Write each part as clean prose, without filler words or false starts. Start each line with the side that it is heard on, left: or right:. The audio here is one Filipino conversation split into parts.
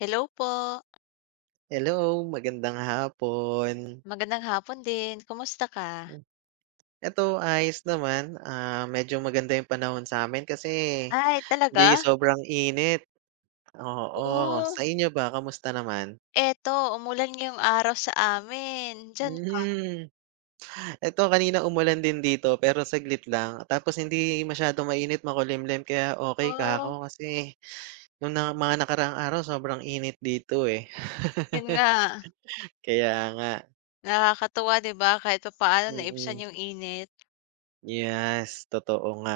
left: Hello po,
right: Hello, magandang hapon.
left: magandang hapon din, kumusta ka?
right: Hmm, Eto ayos naman, ah, medyo maganda yung panahon sa'min kasi
left: Ay
right: hindi
left: talaga?
right: sobrang init, oo.
left: Oo.
right: Sa inyo ba, kamusta naman?
left: Eto umulan ngayong araw sa amin, diyan pa?
right: Hmm, Eto kanina umulan din dito pero saglit lang tapos hindi masyadong mainit, makulimlim kaya okey ka
left: Oo.
right: ako kasi nung na mga nakaraang araw sobrang init dito, eh.
left: Yun nga,
right: Kaya nga,
left: nakakatuwa 'di ba kahit pa paano
right: mm.
left: naibsan yung init.
right: Yes, totoo nga.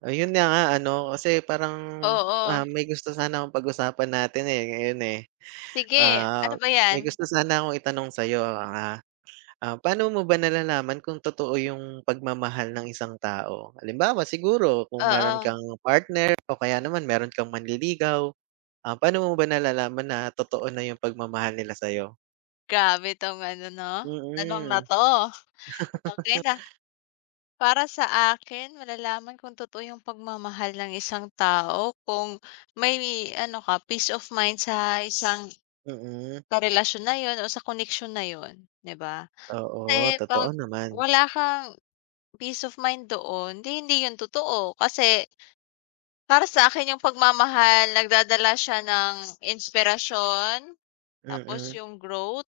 right: Ayun na nga ano, kasi parang,
left: Oo,
right: ah, may gusto sana akong pag-usapan natin, eh, ngayon, eh.
left: sige ano
right: Ah,
left: ba 'yan?
right: may gusto sana akong itanong sa'yo, ah, ah, paano mo ba nalalaman kung totoo yung pagmamahal ng isang tao? Halimbawa siguro kung meron
left: Oo,
right: kang partner o kaya naman meron kang manliligaw, ah, paano mo ba nalalaman na totoo na yung pagmamahal nila sa'yo?
left: grabe 'tong ano 'no, tanong na
right: Mm,
left: 'to. Okey na, para sa akin malalaman kung totoo yung pagmamahal ng isang tao kung may ano ka, peace of mind sa isang
right: mm.
left: Sa relasyon na yun o sa koneksyon na yun, 'di ba?
right: Oo,
left: Kasi
right: totoo
left: 'pag
right: naman.
left: wala kang peace of mind doon, hindi yun totoo. Kasi para sa akin yung pagmamahal nagdadala siya ng inspirasyon, tapos
right: Mm,
left: yung growth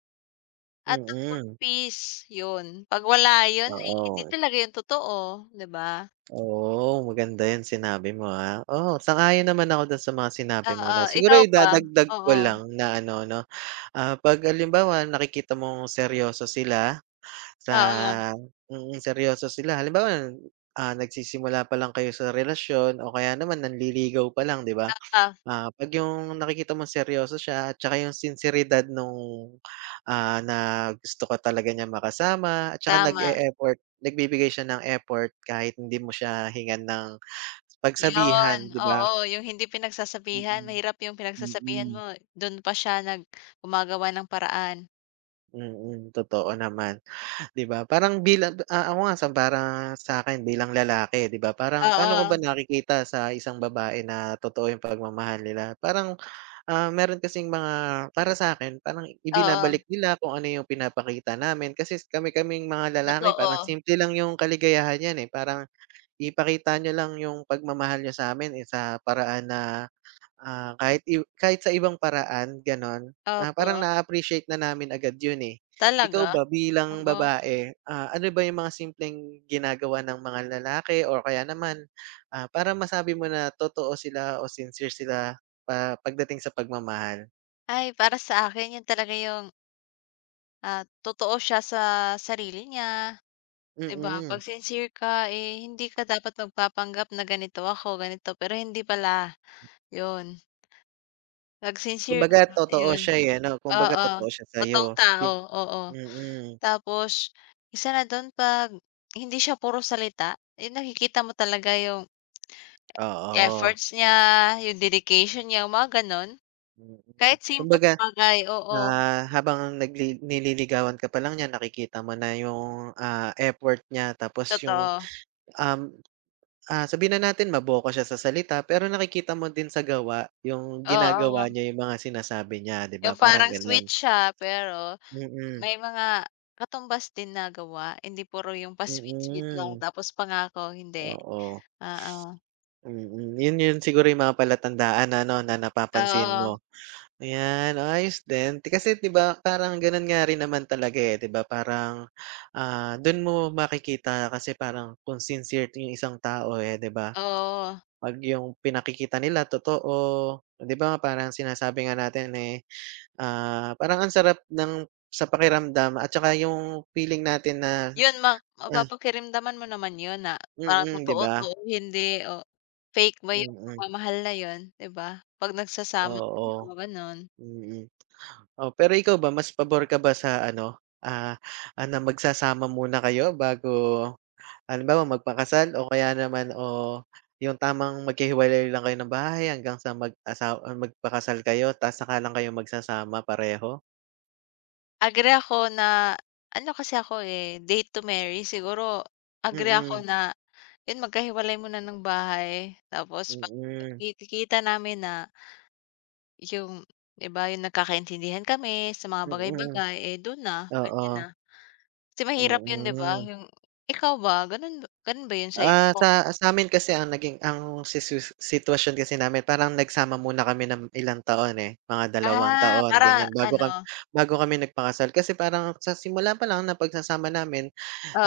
left: at tapos
right: mm.
left: peace, yun. 'Pag wala yun, eh, hindi
right: Oo.
left: talaga yun totoo, 'di ba?
right: Oo, maganda 'yung sinabi mo, ah. Oo, sang-ayon naman ako do'n sa mga sinabi mo
left: Oo,
right: 'no. Siguro
left: ikaw ba?
right: idadagdag ko
left: Oo,
right: lang na ano 'no, ah, 'pag halimbawa nakikita mong seryoso sila sa
left: oo.
right: seryoso sila. Halimbawa, ah, nagsisimula pa lang kayo sa relasyon o kaya naman nanliligaw pa lang, 'di ba?
left: Ah,
right: Ah, 'pag yung nakikita mong seryoso siya at saka yung sinseridad nung, ah, na gusto ka talaga niya makasama at saka
left: tama.
right: nag-e-effort, nagbibigay siya ng effort kahit hindi mo siya hingan ng
left: Yun,
right: pagsabihan, 'di ba?
left: oo, yung hindi pinagsasabihan,
right: Mm,
left: mahirap yung pinagsasabihan
right: mm.
left: mo, dun pa siya gumagawa ng paraan.
right: Mm, totoo naman. 'Di ba parang bilang ah, ako nga sa para sa'kin bilang lalaki 'di ba parang paano ko ba
left: Oo,
right: nakikita sa isang babae na totoo yung pagmamahal nila? Parang, ah, meron kasing mga para sa'kin parang
left: oo,
right: ibinabalik nila kung ano yung pinapakita namin kasi kami-kaming mga lalaki parang
left: totoo.
right: simple lang yung kaligayahan niyan, eh, parang ipakita niyo lang yung pagmamahal niyo sa'min, eh, sa paraan na Ah, kahit kahit sa ibang paraan gano'n, ah, parang
left: Opo,
right: na-a-appreciate na namin agad 'yun, eh. Ikaw
left: talaga?
right: ba bilang
left: Oo.
right: babae, ah, ano ba yung mga simpleng ginagawa ng mga lalaki or kaya naman, ah, para masabi mo na totoo sila o sincere sila pa pagdating sa pagmamahal?
left: Ay, para sa akin yun talaga yung, totoo siya sa sarili niya, 'di ba? 'Pag
right: Mm,
left: sincere ka, eh, hindi ka dapat magpapanggap na ganito ako, ganito, pero hindi pala, yun. 'Pag sincere ka,
right: kumbaga totoo
left: yun.
right: siya, eh, ano, kumbaga
left: Oo,
right: totoo siya sa'yo,
left: totoong tao, oo.
right: mm,
left: Tapos isa na dun 'pag hindi siya puro salita, yung nakikita mo talaga yung
right: oo,
left: efforts niya, yung dedication niya, yung mga gano'n.
right: mm.
left: Kahit simpleng
right: Kumbaga
left: bagay, oo,
right: Ah, habang nililigawan ka pa lang niya nakikita mo na yung, ah, effort niya tapos yung,
left: totoo.
right: um, ah, sabihin na natin maboka siya sa salita pero nakikita mo din sa gawa yung
left: Oo,
right: ginagawa niya yung mga sinasabi niya 'di ba
left: yung
right: parang
left: parang sweet
right: gano'n.
left: siya pero
right: Mm,
left: may mga katumbas din na gawa, hindi puro yung pa-sweet-sweet lang
right: mm,
left: tapos pangako, hindi.
right: oo.
left: Oo,
right: Mm, yun yun siguro yung mga palatandaan na ano na napapansin
left: oo,
right: mo. Ayan, ayos din. Kasi 'di ba parang gano'n nga rin naman talaga, eh, 'di ba parang, ah, do'n mo makikita kasi parang kung sincere yung isang tao, eh, 'di ba?
left: oo.
right: 'Pag yung pinakikita nila totoo, 'di ba parang sinasabi nga natin, eh, ah, parang ang sarap sa pakiramdam at saka yung feeling natin na,
left: Yun ma
right: ah
left: mapapakiramdaman mo naman yun na
right: mm,
left: parang
right: mm, 'di
left: totoo
right: ba?
left: to o hindi o fake ba yung
right: Mm, mm.
left: pagmamahal na yun, 'di ba? 'Pag nagsasama
right: Oo,
left: kayo ganun.
right: mm. Mm. Oh, pero ikaw ba mas pabor ka ba sa ano, ah, ah, na magsasama muna kayo bago halimbawa magpakasal o kaya naman o yung tamang maghihiwalay lang kayo ng bahay hanggang sa magpakasal kayo ta's saka lang kayo magsasama pareho?
left: Agree ako na ano kasi ako, eh, date to marry siguro agree ako
right: Mm,
left: na yun magkahiwalay muna ng bahay tapos 'pag
right: mm,
left: nakikita namin na yung 'di ba yung nagkakaintindihan kami sa mga
right: mm,
left: bagay-bagay, eh, dun na, pwede
right: oo,
left: na. Kasi mahirap yun 'di ba?
right: mm.
left: Yung ikaw ba ganun ganun ba yun sa'yo?
right: Ah, sa'min kasi ang naging ang sisus sitwasyon kasi namin parang nagsama muna kami ng ilang taon, eh, mga dalawang
left: Ah,
right: taon
left: para
right: ganyan bago
left: ano
right: bago kami nagpakasal. Kasi parang sa simula pa lang ng pagsasama namin.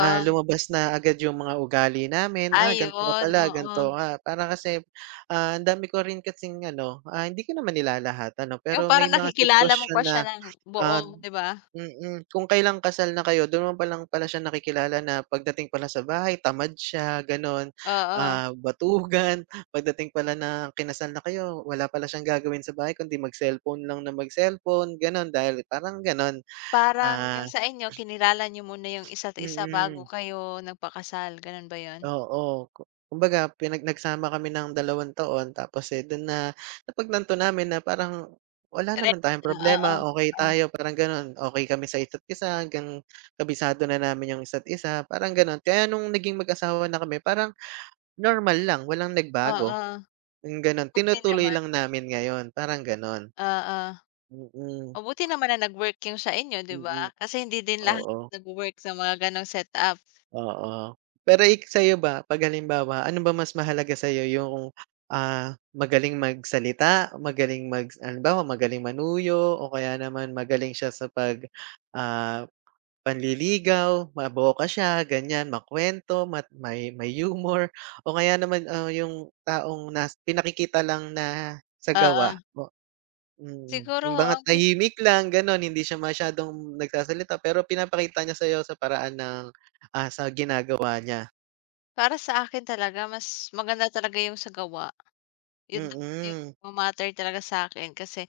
right: Ah, lumabas na agad yung mga ugali namin,
left: ah,
right: "Ah, gan'to ka
left: yun,
right: pala,
left: oo.
right: gan'to ka." Para kasi, ah, ang dami ko rin kasing ano, ah, hindi ko naman nilalahat ano,
left: Yung
right: pero
left: parang
right: may mga
left: nakikilala mo
right: sitwasyon
left: pa
right: na,
left: siya ng
right: ah
left: buong 'di ba?
right: kung kailang kasal na kayo dun mo palang pala siya nakikilala na pagdating pala sa bahay tamad siya gano'n,
left: Oo,
right: ah, batugan, pagdating pala na kinasal na kayo wala pala siyang gagawin sa bahay kundi mag-cellphone lang ng mag-cellphone gano'n dahil parang gano'n.
left: parang
right: Ah,
left: yung sa inyo kinilala niyo muna yung isa't isa bago
right: mm.
left: kayo nagpakasal, ganun ba yun?
right: Oo, kumbaga nagsama kami ng dalawang taon tapos, eh, dun na napagnanto namin na parang wala
left: Re
right: naman tayong
left: Oo,
right: problema, okay
left: oo,
right: tayo parang gano'n, okay kami sa isa't isa hanggang kabisado na namin yung isa't isa, parang gano'n. Kaya nung naging mag-asawa na kami parang normal lang, walang nagbago,
left: oo,
right: yung gano'n.
left: buti
right: Tinutuloy
left: naman,
right: lang namin ngayon, parang gano'n.
left: oo.
right: Mm,
left: Mabuti naman na nag-work yung sa inyo 'di ba?
right: mm,
left: Kasi hindi din lahat
right: oo.
left: nagwo-work sa mga ganong setup,
right: Oo. Pero sa'yo ba 'pag halimbawa, ano ba mas mahalaga sa'yo yung, ah, magaling magsalita, magaling halimbawa magaling manuyo o kaya naman magaling siya sa 'pag, ah, panliligaw, maboka siya ganyan, makuwento, mat may may humor o kaya naman, ah, yung taong pinakikita lang na sa
left: oo.
right: gawa? Mm,
left: Siguro
right: yung mga
left: ang pin
right: tahimik lang gano'n, hindi siya masyadong nagsasalita pero pinapakita niya sa'yo sa paraan ng, ah, sa ginagawa niya.
left: Para sa akin talaga mas maganda talaga yung sa gawa. Yun talaga yung
right: Mm,
left: ma-matter talaga sa'kin kasi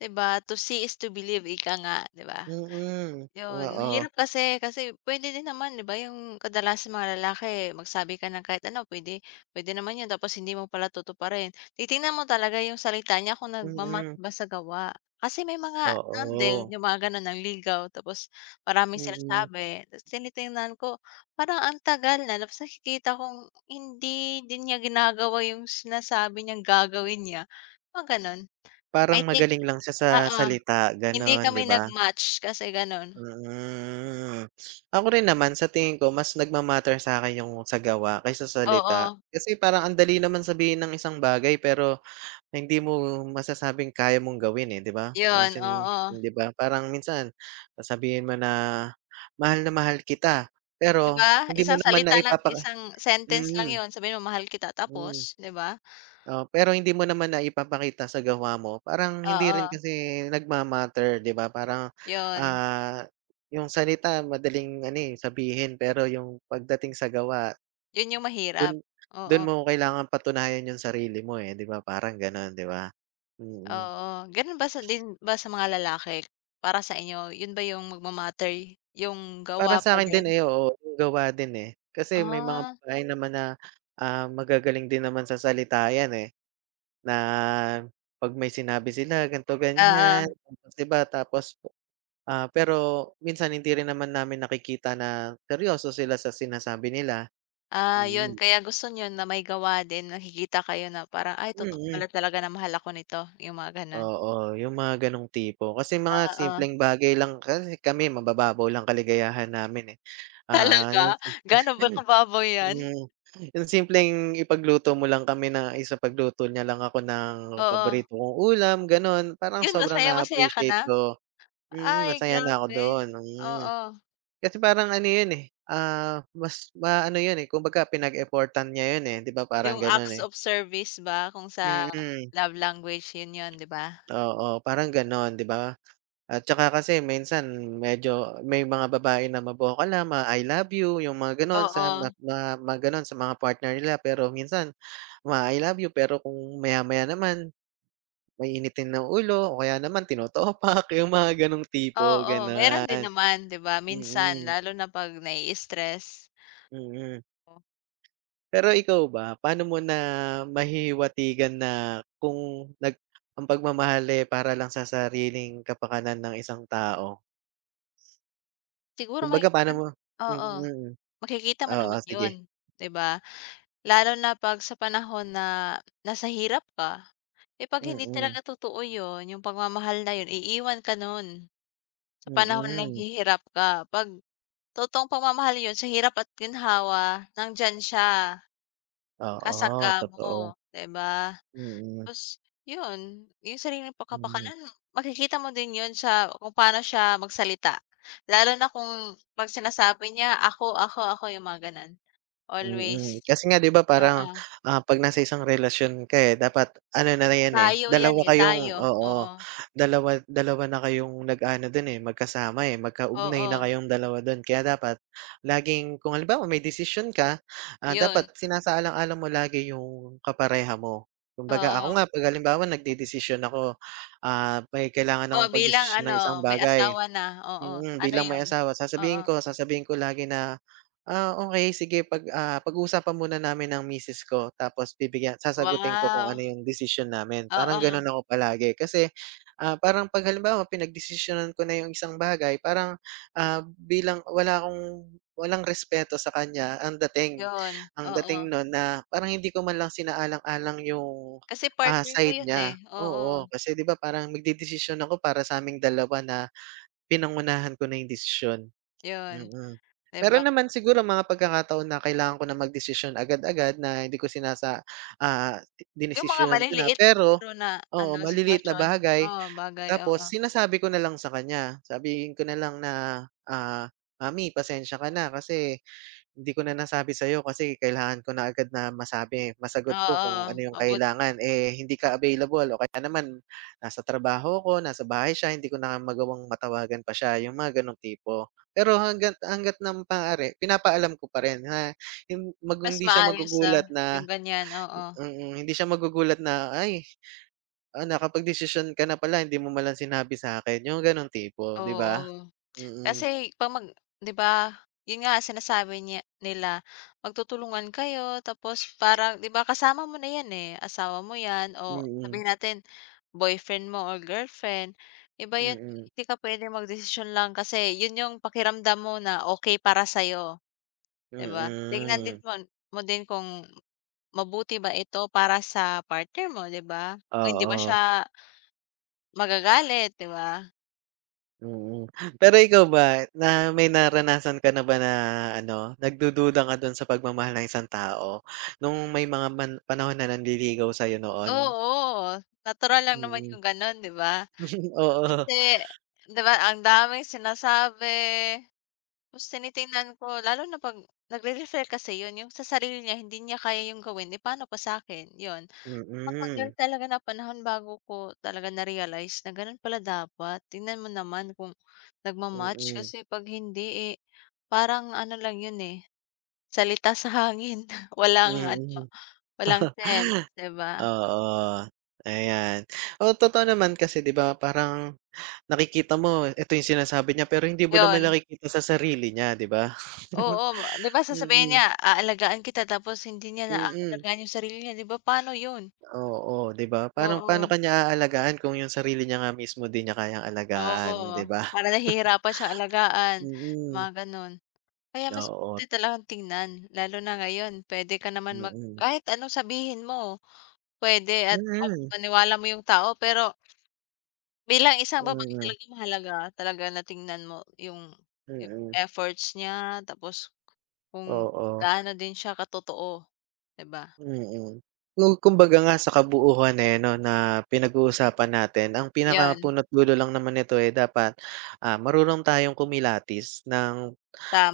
left: 'di ba, "To see is to believe," ika nga, 'di ba?
right: mm,
left: Yun,
right: oo,
left: mahirap kasi pwede din naman 'di ba yung kadalasan mga lalaki magsabi ka ng kahit ano pwede pwede naman yun tapos hindi mo pala tutuparin. Titingnan mo talaga yung salita niya kung match
right: mm,
left: ba sa gawa. Kasi may mga ano din,
right: oo,
left: yung mga gano'n nanligaw tapos maraming
right: mm.
left: sinasabi tapos tinitingnan ko parang ang tagal na tapos nakikita kong hindi din niya ginagawa yung sinasabi niyang gagawin niya, mga gano'n. I
right: Parang
left: think
right: magaling lang siya sa
left: oo,
right: salita
left: hindi
right: gano'n, 'di
left: kami
right: ba?
left: nag-match kasi gano'n,
right: Mm. Ako rin naman sa tingin ko mas nagma-matter sa'kin yung sa gawa kaysa salita.
left: oo.
right: Kasi parang ang dali naman sabihin ng isang bagay pero hindi mo masasabing kaya mong gawin, eh, 'di ba? Parang
left: Yun, oo,
right: 'di ba, parang minsan sasabihin mo na mahal kita,"
left: 'di
right: pero
left: ba?
right: hindi mo
left: Isang
right: naman
left: salita lang, isang sentence lang
right: mm,
left: yun, sabihin mo mahal kita
right: hmm,
left: tapos, 'di ba?
right: oo, pero hindi mo naman naipapakita sa gawa mo, parang hindi
left: Oo,
right: rin kasi nagma-matter, 'di ba? Parang,
left: yun.
right: ah, yung salita madaling ano, eh, sabihin pero yung pagdating sa gawa
left: Yun yung
right: dun
left: mahirap, oo,
right: dun mo kailangang patunayan yung sarili mo, eh, 'di ba, parang gano'n, 'di ba? Mm. Mm.
left: oo. Ganun ba din ba sa mga lalaki para sa inyo? Yun ba yung magma-matter, yung
right: Para
left: gawa pa
right: sa'kin din,
left: din?
right: eh, oo, yung gawa din, eh. Kasi may mga
left: Ah,
right: babae naman na, ah, magagaling din naman sa salita 'yan, eh, na 'pag may sinabi sila ganito,
left: oo.
right: ganiyan, tapos iba tapos, ah, pero minsan hindi rin naman namin nakikita na seryoso sila sa sinasabi nila.
left: Ah, yun
right: Mm,
left: kaya gusto niyo na may gawa din, nakikita kayo na parang, "Ay totoo
right: mm,
left: pala talaga na mahal ako nito," yung mga ganun?
right: oo, yung mga gano'ng tipo. Kasi mga
left: Oo,
right: simpleng bagay lang kasi kami mabababaw lang kaligayahan namin, eh. Ah,
left: talaga? Gaano ba kababaw yan?
right: Hmm, yung simpleng ipagluto mo lang kami na isapagluto niya lang ako ng
left: Oo.
right: paborito kong ulam gano'n, parang
left: Yun
right: sobrang
left: masaya, masaya ka
right: na-appreciate
left: na?
right: ko.
left: Ay
right: Masaya na ako
left: grabe,
right: doon, hmm.
left: oo.
right: Kasi parang ano yun, eh, ah, mas maano yun, eh, kumbaga pinag-effortan niya yun, eh, 'di ba parang
left: Yung
right: gano'n,
left: acts
right: eh.
left: of service ba kung sa
right: Mm,
left: love language yun yun, 'di ba?
right: oo, parang gano'n 'di ba? At saka kasi minsan medyo may mga babae na maboka lang, mga I love you, yung mga gano'n
left: Oo,
right: sa ma ma mga gano'n sa mga partner nila pero minsan ma-I love you, pero kung maya-maya naman maiinitin ng ulo o kaya naman tinotopak, yung mga ganong tipo,
left: oo, meron din
right: gano'n.
left: naman, 'di ba, minsan
right: Mm,
left: lalo na 'pag nai-stress.
right: mm.
left: Oo.
right: Pero ikaw ba, paano mo na mahihiwatigan na kung ang pagmamahal, eh, para lang sa sariling kapakanan ng isang tao?
left: Siguro
right: Kumbaga paano
left: makikita
right: mo,
left: oo,
right: mm,
left: makikita mo
right: oo,
left: naman
right: sige.
left: yun, 'di ba? Lalo na 'pag sa panahon na nasa hirap ka. Eh, 'pag hindi
right: Mm,
left: talaga totoo yun, yung pagmamahal na yun, iiwan ka nun. Sa panahon na
right: mm.
left: naghihirap ka, 'pag totoong pagmamahal yun, sa hirap at ginhawa, nandiyan siya, kasangga
right: Oo, totoo.
left: mo, 'di ba?
right: Mm,
left: Tapos yun, yung sariling
right: hmm.
left: pagkapakanan makikita mo din yun sa kung paano siya magsalita. Lalo na kung 'pag sinasabi niya, "Ako, ako, ako," yung mga gano'n, always.
right: Kasi nga 'di ba parang,
left: Oo,
right: ah, 'pag nasa isang relasyon ka, eh, dapat ano na na 'yan, eh,
left: tayo yan,
right: dalawa
left: eh, tayo,
right: kayong
left: oo,
right: oo, dalawa dalawa na kayong nag-aano do'n, eh, magkasama, eh, magkaugnay na
left: oo,
right: kayong dalawa do'n. Kaya dapat laging kung halimbawa may desisyon ka, ah,
left: yun,
right: dapat sinasaalang-alang mo lagi yung kapareha mo. Kumbaga
left: oo.
right: ako nga 'pag halimbawa nagdedesisyon ako, ah, may kailangan
left: Oh,
right: akong
left: bilang
right: pagdesisyon ng isang
left: ano, may
right: bagay.
left: asawa na, oo. Ano
right: Bilang may
left: 'yun?
right: asawa
left: Oo.
right: sasabihin ko lagi na, "Ah, okey sige pag-uusapan muna namin ng misis ko tapos sasagutin ko kung
left: Wow,
right: ano yung desisyon namin." Parang
left: oo,
right: gano'n ako palagi kasi, ah, parang 'pag halimbawa pinagdesisyonan ko na yung isang bagay parang, ah, bilang walang respeto sa kanya ang dating
left: 'yun,
right: ang
left: oo.
right: dating no'n na parang hindi ko man lang sinaalang-alang yung,
left: Kasi
right: ah,
left: partner mo
right: side
left: 'yun, eh,
right: niya.
left: oo,
right: Oo, kasi 'di ba parang magdedesisyon ako para sa'ming dalawa na pinangunahan ko na yung desisyon,
left: 'yun,
right: mm.
left: 'di ba?
right: Meron naman siguro mga pagkakataon na kailangan ko na magdesisyon agad-agad na hindi ko ah,
left: Yung mga
right: dinesisyonan ko na
left: maliliit
right: pero
left: siguro na
right: oo,
left: ano,
right: maliliit na
left: sitwasyon,
right: bagay
left: oo, bagay,
right: tapos
left: oo.
right: sinasabi ko na lang sa kanya, sabihin ko na lang na, ah, "Mami pasensya ka na kasi, hindi ko na nasabi sa'yo kasi kailangan ko na agad na masabi, masagot ko kung ano
left: Oo,
right: yung
left: mabuti
right: kailangan, eh, hindi ka available o kaya naman nasa trabaho ko nasa bahay siya, hindi ko na magawang matawagan pa siya, yung mga gano'ng tipo. Pero hangga't ng maaari pinapaalam ko pa rin na
left: mas
right: hindi siya
left: maayos na yung ganiyan, oo,
right: hindi siya magugulat na, "Ay, ah, nakapagdesisyon ka na pala hindi mo man lang sinabi sa'kin," yung gano'ng tipo, 'di ba?
left: oo.
right: Mm,
left: Kasi 'pag mag 'di ba, 'yun nga sinasabi nila magtutulungan kayo tapos parang 'di ba kasama mo na 'yan, eh, asawa mo 'yan o
right: mm,
left: sabihin natin boyfriend mo or girlfriend, iba 'yun,
right: mm,
left: hindi ka puwedeng magdesisyon lang kasi 'yun 'yung pakiramdam mo na okay para sa'yo,
right: mm,
left: 'di ba? Tingnan din
right: mm.
left: mo mo din kung mabuti ba ito para sa partner mo, 'di ba? Kung hindi ba
right: Oo.
left: siya magagalit, 'di ba?
right: Mm. Pero ikaw ba, na may naranasan ka na ba na ano, nagdududa ka dun sa pagmamahal ng isang tao nung may mga man panahon na nanliligaw sa'yo noon?
left: Oo, natural lang naman
right: Mm.
left: 'yung gano'n, 'di ba?
right: Oo.
left: Kasi 'di ba ang daming sinasabi, tapos tinitingnan ko lalo na 'pag nagre-refer kasi 'yun, yung sa sarili niya hindi niya kaya yung gawin, eh, paano pa sa'kin, 'yun. Matagal
right: Mm,
left: talaga na panahon bago ko talaga na-realize na gano'n pala dapat, tingnan mo naman kung nagmamatch
right: mm,
left: kasi 'pag hindi, eh, parang ano lang 'yun, eh, salita sa hangin walang ano,
right: mm.
left: walang sense, 'di ba?
right: Oo, ayan. Oo, totoo naman kasi 'di ba parang nakikita mo eto yung sinasabi niya pero hindi mo naman
left: 'Yun.
right: nakikita sa sarili niya 'di ba?
left: Oo, 'di ba sasabihin
right: Mm,
left: niya, "Aalagaan kita," tapos hindi niya
right: mm.
left: naaalagaan yung sarili niya, 'di ba paano yun?
right: Oo, 'di ba? Paano paano
left: Oo,
right: niya aalagaan kung yung sarili niya nga mismo di niya kayang alagaan, 'di
left: oo,
right: ba?
left: parang nahihirapan siya alagaan,
right: Mm,
left: mga gano'n. Kaya mas
right: oo,
left: mabuti talagang tingnan, lalo na ngayon pwede ka naman
right: mm.
left: kahit anong sabihin mo, pwede at
right: Mm,
left: mapagpaniwala mo yung tao pero bilang isang babae
right: mm,
left: talaga mahalaga talaga na tingnan mo yung
right: mm.
left: efforts niya, tapos kung
right: Oo,
left: gaano din siya katotoo, 'di ba?
right: mm. Kung kumbaga nga sa kabuuhan, eh, 'no, na pinag-uusapan natin ang
left: Yun,
right: pinakapunot dulo lang naman nito, eh, dapat, ah, marunong tayong kumilatis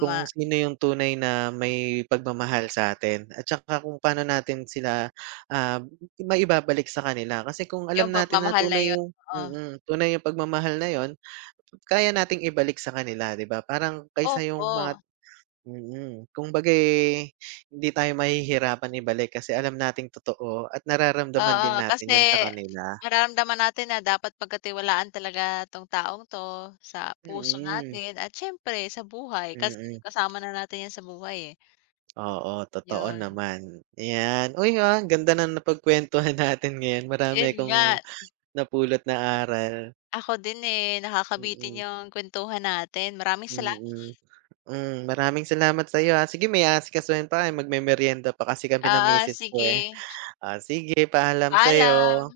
right: kung sino yung tunay na may pagmamahal sa atin at saka kung paano natin sila, ah, maibabalik sa kanila. Kasi kung alam
left: Yung
right: natin na
left: pagmamahal na yun, oo.
right: tunay yung pagmamahal na yon kaya nating ibalik sa kanila, 'di ba? Parang kaysa
left: Opo,
right: yung mga mm. Kumbaga'y hindi tayo mahihirapan ibalik kasi alam nating totoo at nararamdaman
left: oo,
right: din
left: kasi
right: natin yun sa kanila.
left: nararamdaman natin na dapat pagkatiwalaan talaga 'tong taong 'to sa puso
right: Mm,
left: natin at siyempre sa buhay kasi
right: mm.
left: kasama na natin 'yan sa buhay, eh,
right: Oo, totoo
left: yun.
right: naman. Ayan. Uy, ah, ang ganda na napagkuwentuhan natin ngayon. Marami
left: Yun nga,
right: akong napulot na aral.
left: ako din, eh, nakakabitin
right: Mm,
left: yung kuwentuhan natin. Maraming sala
right: mm, hmm, maraming salamat sa'yo, ah. Sige may aasikasuhin pa kami, magmemeryenda pa kasi kami ng
left: ah
right: misis ko, eh.
left: Sige,
right: Oh, sige, paalam
left: paalam.
right: sa'yo.